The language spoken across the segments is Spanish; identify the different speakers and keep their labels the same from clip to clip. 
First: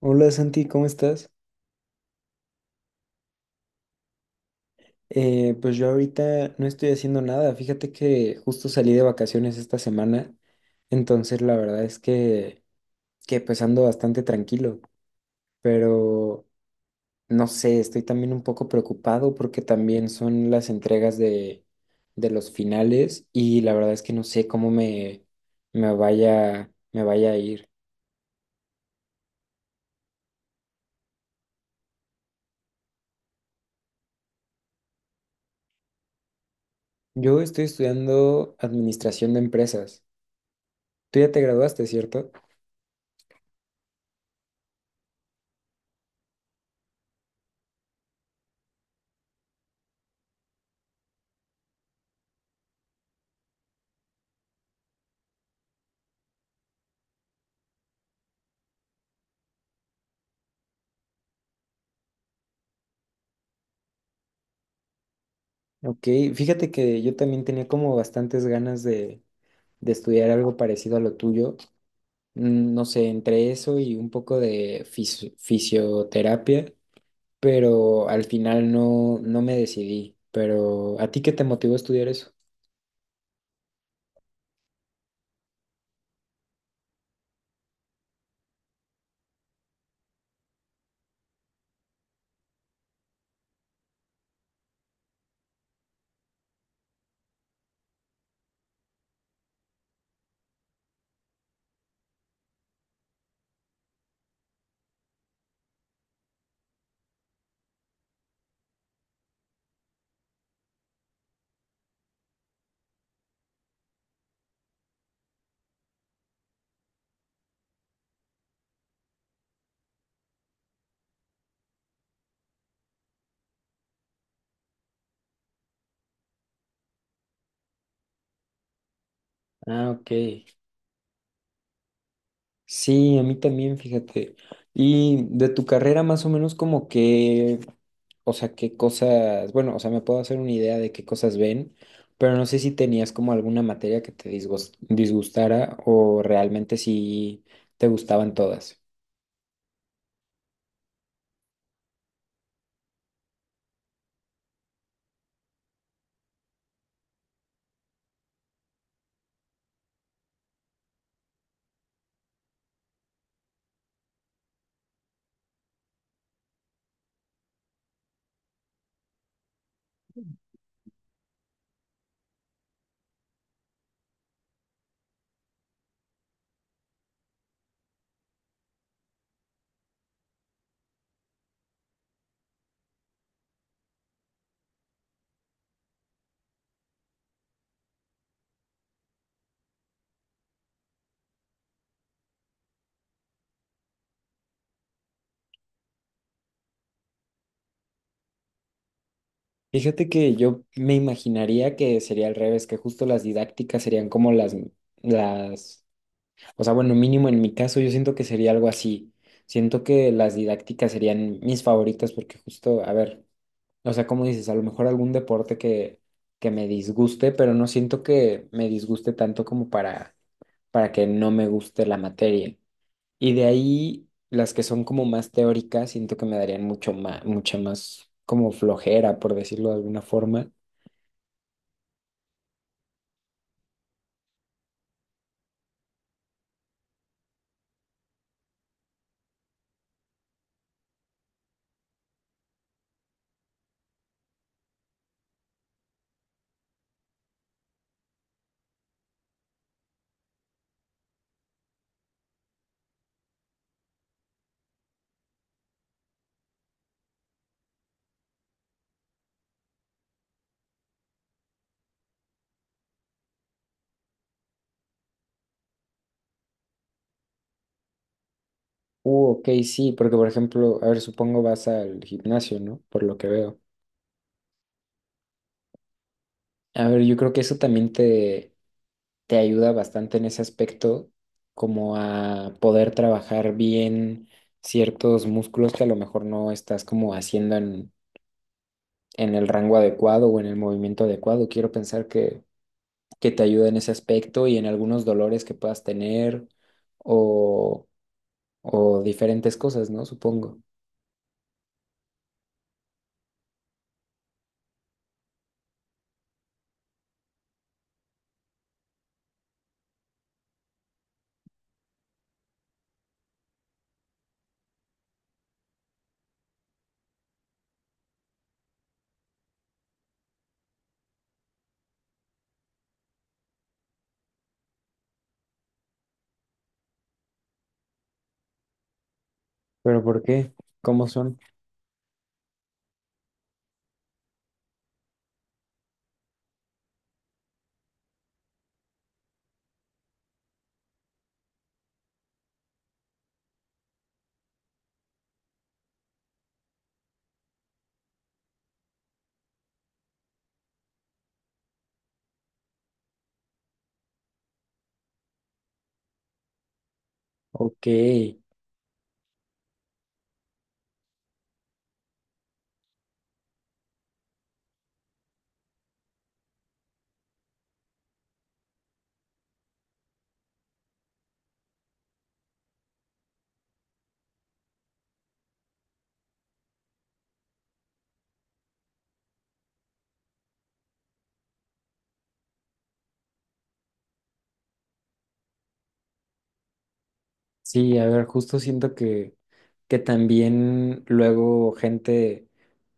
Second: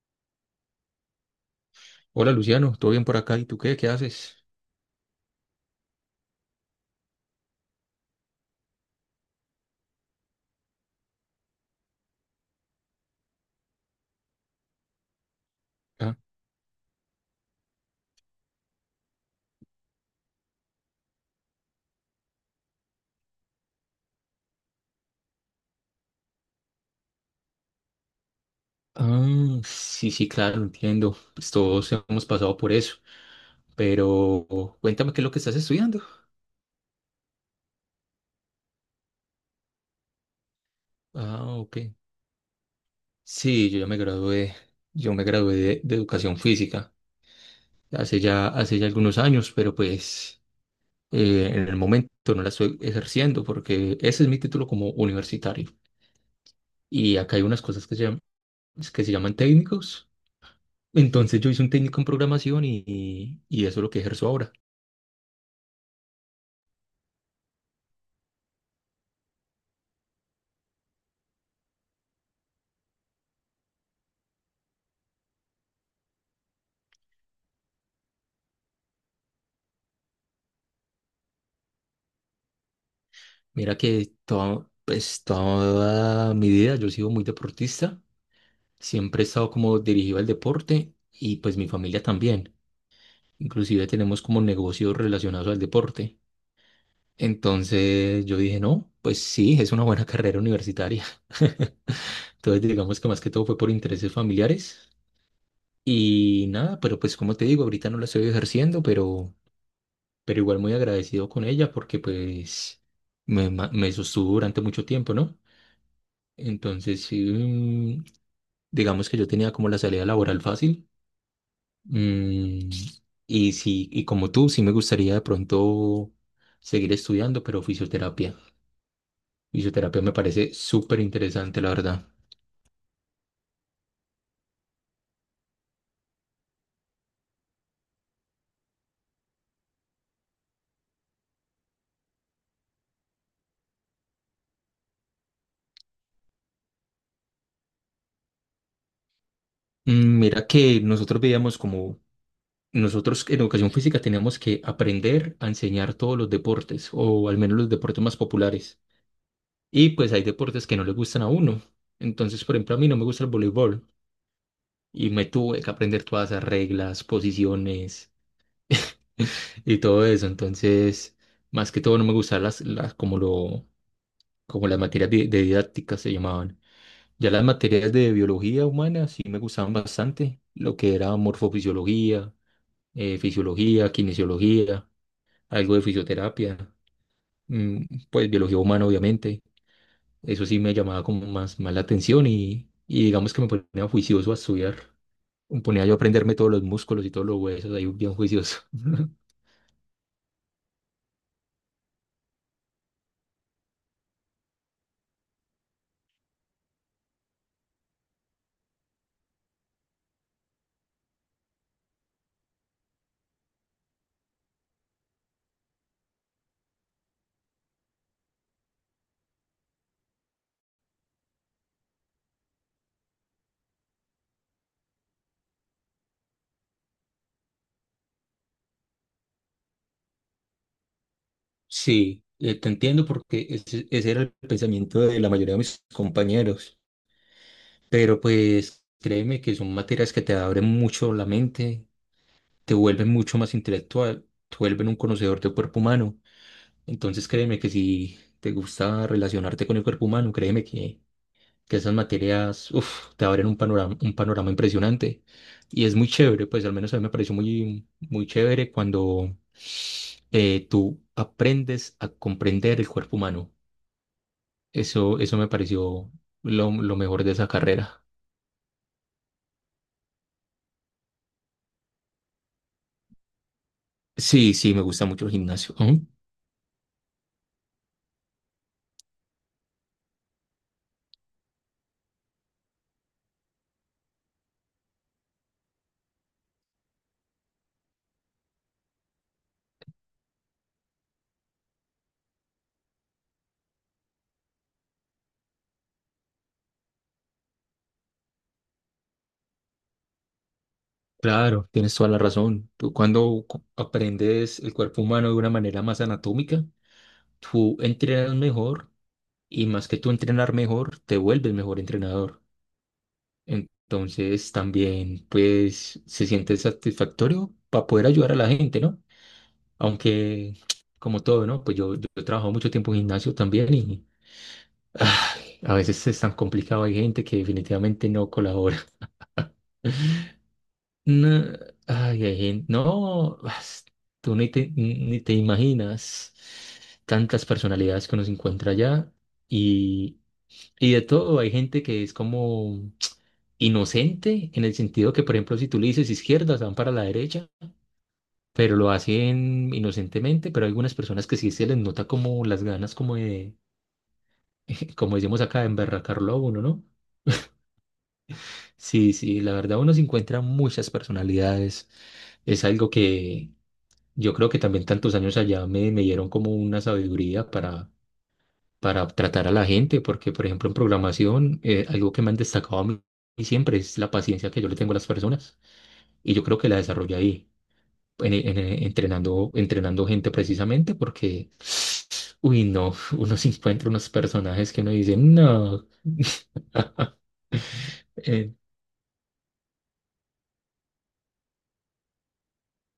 Speaker 1: Hola Santi, ¿cómo estás?
Speaker 2: Hola Luciano, ¿todo bien por acá? ¿Y tú qué? ¿Qué haces?
Speaker 1: Pues yo ahorita no estoy haciendo nada. Fíjate que justo salí de vacaciones esta semana, entonces la verdad es que ando bastante tranquilo,
Speaker 2: Ah,
Speaker 1: pero no sé, estoy también un poco preocupado porque también son las entregas de los finales y la verdad es que no sé cómo me vaya a ir.
Speaker 2: ah, sí, sí, claro, entiendo. Pues todos hemos pasado por eso. Pero cuéntame qué es lo que estás estudiando.
Speaker 1: Yo estoy estudiando administración de empresas. Tú ya te
Speaker 2: Ah, ok.
Speaker 1: graduaste, ¿cierto?
Speaker 2: Sí, yo ya me gradué. Yo me gradué de educación física hace ya algunos años, pero pues en el momento no la estoy ejerciendo porque ese es mi título como universitario. Y acá hay unas cosas que se llaman técnicos. Entonces yo hice un técnico en programación y eso es lo que ejerzo ahora.
Speaker 1: Ok, fíjate que yo también tenía como bastantes ganas de estudiar algo parecido a lo tuyo. No sé, entre eso y un poco de fisioterapia, pero al final no, no me decidí. Pero ¿a ti qué te motivó a estudiar eso?
Speaker 2: Mira que toda, pues, toda mi vida yo he sido muy deportista, siempre he estado como dirigido al deporte y pues mi familia también. Inclusive tenemos como negocios relacionados al deporte. Entonces yo dije, no, pues sí, es una buena carrera universitaria. Entonces digamos que más que todo fue por intereses familiares y nada, pero pues como te digo, ahorita no la estoy ejerciendo, pero igual muy agradecido con ella porque pues me sostuvo durante mucho tiempo, ¿no? Entonces, sí, digamos que yo tenía como la salida laboral fácil. Mm, y sí, y como tú, sí me gustaría de pronto seguir estudiando, pero fisioterapia.
Speaker 1: Ah,
Speaker 2: Fisioterapia
Speaker 1: ok.
Speaker 2: me parece súper interesante, la verdad.
Speaker 1: Sí, a mí también, fíjate. Y de tu carrera más o menos como que, o sea, qué cosas, bueno, o sea, me puedo hacer una idea de qué cosas ven, pero no sé si tenías como alguna materia que te disgustara o realmente si te gustaban todas.
Speaker 2: Mira que nosotros veíamos como, nosotros en educación física teníamos que aprender a enseñar todos los deportes, o al menos los deportes más populares. Y pues hay deportes que no le gustan a uno. Entonces, por ejemplo, a mí no me gusta el voleibol. Y me tuve que aprender todas esas reglas, posiciones y todo eso. Entonces, más que todo no me gustaban las como lo, como las materias de didáctica se llamaban. Ya las materias de biología humana sí me gustaban bastante, lo que era morfofisiología, fisiología, kinesiología, algo de fisioterapia, mm, pues biología humana obviamente. Eso sí me llamaba como más, más la atención y digamos que me ponía juicioso a estudiar. Me ponía yo a aprenderme todos los músculos y todos los huesos ahí bien juicioso.
Speaker 1: Fíjate que yo me imaginaría que sería al revés, que justo las didácticas serían como las, o sea, bueno, mínimo en mi caso yo siento que sería algo así. Siento que las didácticas serían mis favoritas porque justo, a ver. O sea, como dices, a lo mejor algún deporte que me disguste, pero no siento que me disguste tanto como para que no me guste la materia. Y de ahí, las que son como más teóricas, siento que me darían mucho más, mucha más como flojera, por decirlo de alguna forma.
Speaker 2: Sí, te entiendo porque ese era el pensamiento de la mayoría de mis compañeros, pero pues créeme que son materias que te abren mucho la mente, te vuelven mucho más intelectual, te vuelven un conocedor del cuerpo humano. Entonces créeme que si te gusta relacionarte con el cuerpo humano, créeme que esas materias, uf, te abren un panorama impresionante. Y es muy chévere, pues al menos a mí me pareció muy, muy chévere cuando tú aprendes a comprender el cuerpo humano. Eso me pareció lo mejor de esa carrera.
Speaker 1: Ok, sí, porque por ejemplo, a ver, supongo vas al gimnasio, ¿no? Por lo que veo.
Speaker 2: Sí, sí, me gusta mucho el gimnasio. Ujú.
Speaker 1: A ver, yo creo que eso también te ayuda bastante en ese aspecto, como a poder trabajar bien ciertos músculos que a lo mejor no estás como haciendo en el rango adecuado o en el movimiento adecuado. Quiero pensar que te ayuda en ese aspecto y en algunos dolores que puedas tener o, o diferentes cosas, ¿no? Supongo.
Speaker 2: Claro, tienes toda la razón. Tú cuando aprendes el cuerpo humano de una manera más anatómica, tú entrenas mejor y más que tú entrenar mejor, te vuelves mejor entrenador. Entonces también pues se siente satisfactorio para poder ayudar a la gente, ¿no? Aunque como todo, ¿no? Pues yo he trabajado mucho tiempo en gimnasio también y ay, a veces es tan complicado, hay gente que definitivamente no colabora.
Speaker 1: ¿Pero por qué? ¿Cómo
Speaker 2: No,
Speaker 1: son?
Speaker 2: ay, hay gente, no, tú ni te imaginas tantas personalidades que uno se encuentra allá. Y de todo, hay gente que es como inocente, en el sentido que, por ejemplo, si tú le dices izquierda, se van para la derecha, pero lo hacen inocentemente, pero hay algunas personas que sí se les nota como las ganas como de, como decimos acá, de emberracarlo a uno, ¿no?
Speaker 1: Ok.
Speaker 2: Sí, sí, la verdad uno se encuentra muchas personalidades. Es algo que yo creo que también tantos años allá me dieron como una sabiduría para tratar a la gente, porque por ejemplo en programación algo que me han destacado a mí siempre es la paciencia que yo le tengo a las personas y yo creo que la desarrollé ahí, entrenando, entrenando gente precisamente porque, uy, no, uno se encuentra unos personajes que uno dice, no,
Speaker 1: Sí, a ver,
Speaker 2: eh,
Speaker 1: justo siento que también luego gente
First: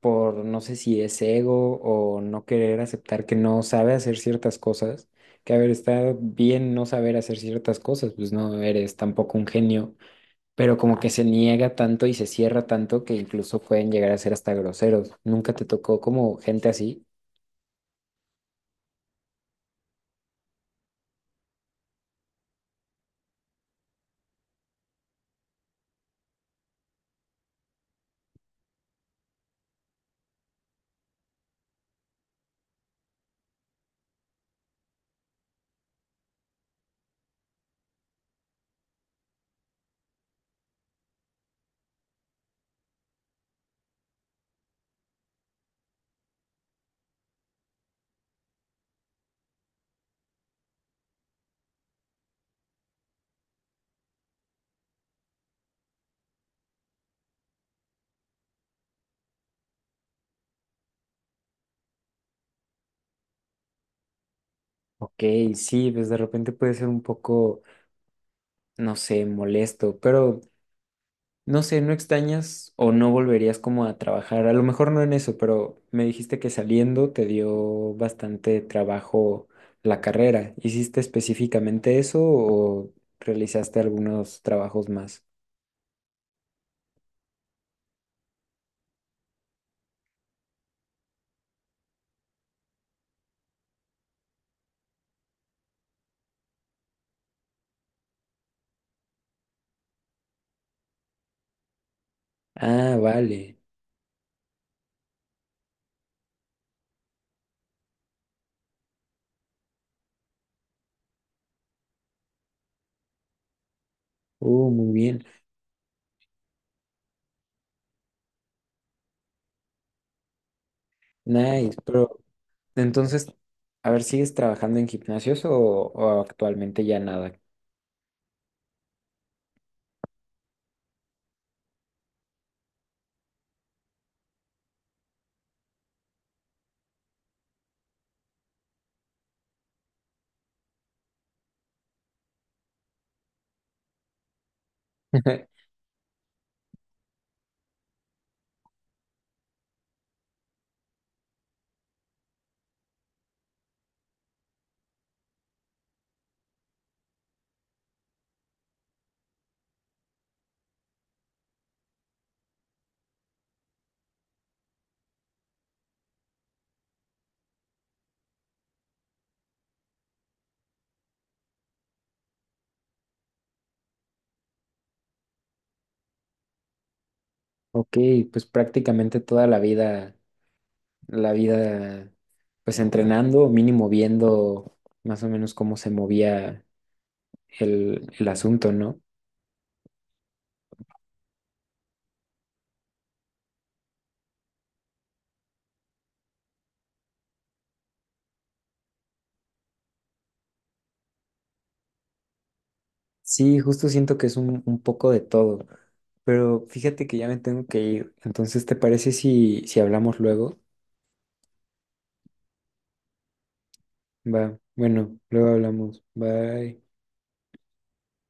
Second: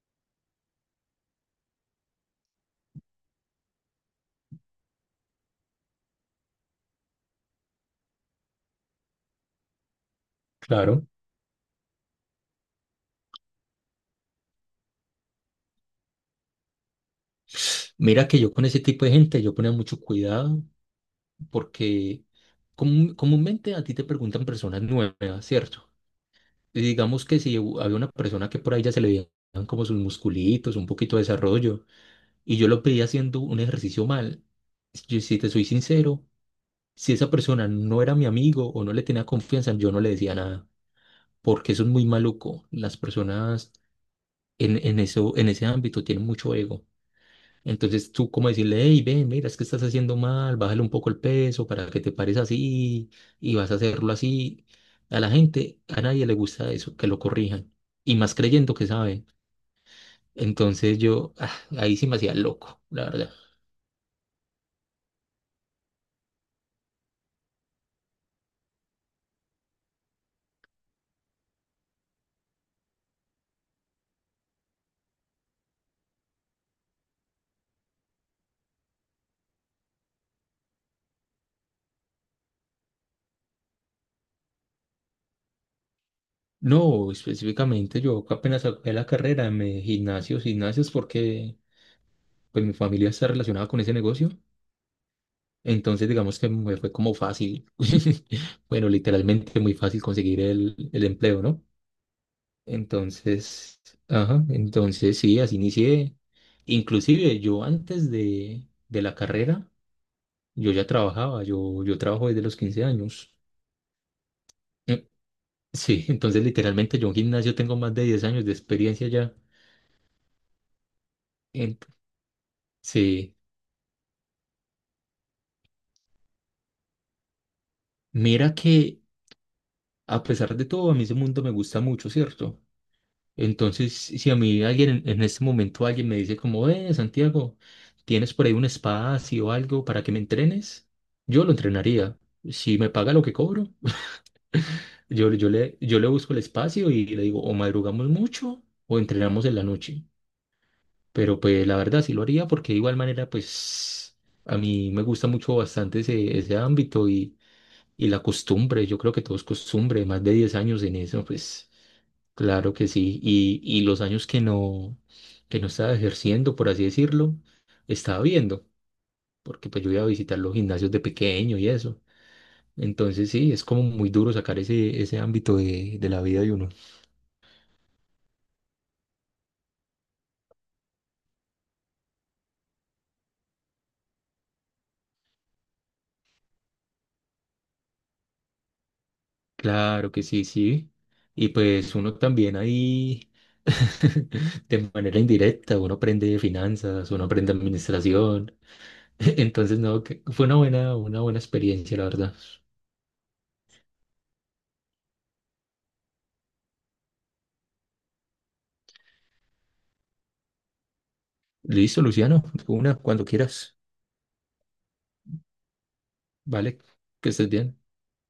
Speaker 1: por no sé si es ego o no querer aceptar que no sabe hacer ciertas cosas, que a ver, está bien no saber hacer ciertas cosas, pues no eres tampoco un genio, pero como
Speaker 2: claro,
Speaker 1: que se niega tanto y se cierra tanto que incluso pueden llegar a ser hasta groseros. ¿Nunca te tocó como gente así?
Speaker 2: mira que yo con ese tipo de gente yo ponía mucho cuidado porque comúnmente a ti te preguntan personas nuevas, ¿cierto? Y digamos que si había una persona que por ahí ya se le veían como sus musculitos, un poquito de desarrollo, y yo lo pedí haciendo un ejercicio mal, yo, si te soy sincero, si esa persona no era mi amigo o no le tenía confianza, yo no le decía nada, porque eso es muy maluco. Las personas en eso, en ese ámbito tienen mucho ego. Entonces tú como decirle, hey, ven, mira, es que estás haciendo mal, bájale un poco el peso para que te pares así y vas a hacerlo así. A la gente, a nadie le gusta eso, que lo corrijan. Y más creyendo que saben. Entonces yo, ah, ahí sí me hacía loco, la verdad.
Speaker 1: Ok, sí, pues de repente puede ser un poco, no sé, molesto, pero... No sé, ¿no extrañas o no volverías como a trabajar? A lo mejor no en eso, pero me dijiste que saliendo te dio bastante trabajo la carrera. ¿Hiciste específicamente eso o realizaste algunos trabajos más?
Speaker 2: No, específicamente yo apenas acabé la carrera, me gimnasios, gimnasios, porque pues mi familia está relacionada con ese negocio. Entonces digamos que me fue como fácil, bueno, literalmente muy fácil conseguir el empleo, ¿no?
Speaker 1: Ah, vale.
Speaker 2: Entonces, ajá, entonces sí, así inicié. Inclusive yo antes de la carrera, yo ya trabajaba, yo trabajo desde los 15 años.
Speaker 1: Muy
Speaker 2: Mm,
Speaker 1: bien.
Speaker 2: Sí, entonces literalmente yo en gimnasio tengo más de 10 años de experiencia ya.
Speaker 1: Nice.
Speaker 2: Ent-
Speaker 1: Pero entonces,
Speaker 2: sí,
Speaker 1: a ver, ¿sigues trabajando en gimnasios o actualmente ya nada?
Speaker 2: mira que a pesar de todo, a mí ese mundo me gusta mucho, ¿cierto? Entonces, si a mí alguien en este momento alguien me dice como, Santiago, ¿tienes por ahí un espacio o algo para que me entrenes? Yo lo entrenaría. Si me paga lo que cobro, yo le busco el espacio y le digo, o madrugamos mucho o entrenamos en la noche. Pero pues la verdad sí lo haría porque de igual manera pues a mí me gusta mucho bastante ese, ese ámbito y la costumbre, yo creo que todo es costumbre, más de 10 años en eso, pues claro que sí. Y los años que no estaba ejerciendo, por así decirlo, estaba viendo, porque pues yo iba a visitar los gimnasios de pequeño y eso. Entonces sí, es como muy duro sacar ese, ese ámbito de la vida de uno.
Speaker 1: Ok, pues prácticamente toda la vida. La vida, pues entrenando, mínimo viendo más o menos cómo se movía el asunto, ¿no?
Speaker 2: Claro que sí, sí. Y pues uno también ahí, de manera indirecta, uno aprende finanzas, uno aprende administración. Entonces, no, que fue una buena experiencia, la verdad.
Speaker 1: Sí, justo siento que es un poco de todo, pero fíjate que ya me tengo que ir, entonces, ¿te parece si hablamos luego?
Speaker 2: Listo, Luciano, una, cuando quieras.
Speaker 1: Va, bueno, luego hablamos,
Speaker 2: Vale,
Speaker 1: bye.
Speaker 2: que estés bien.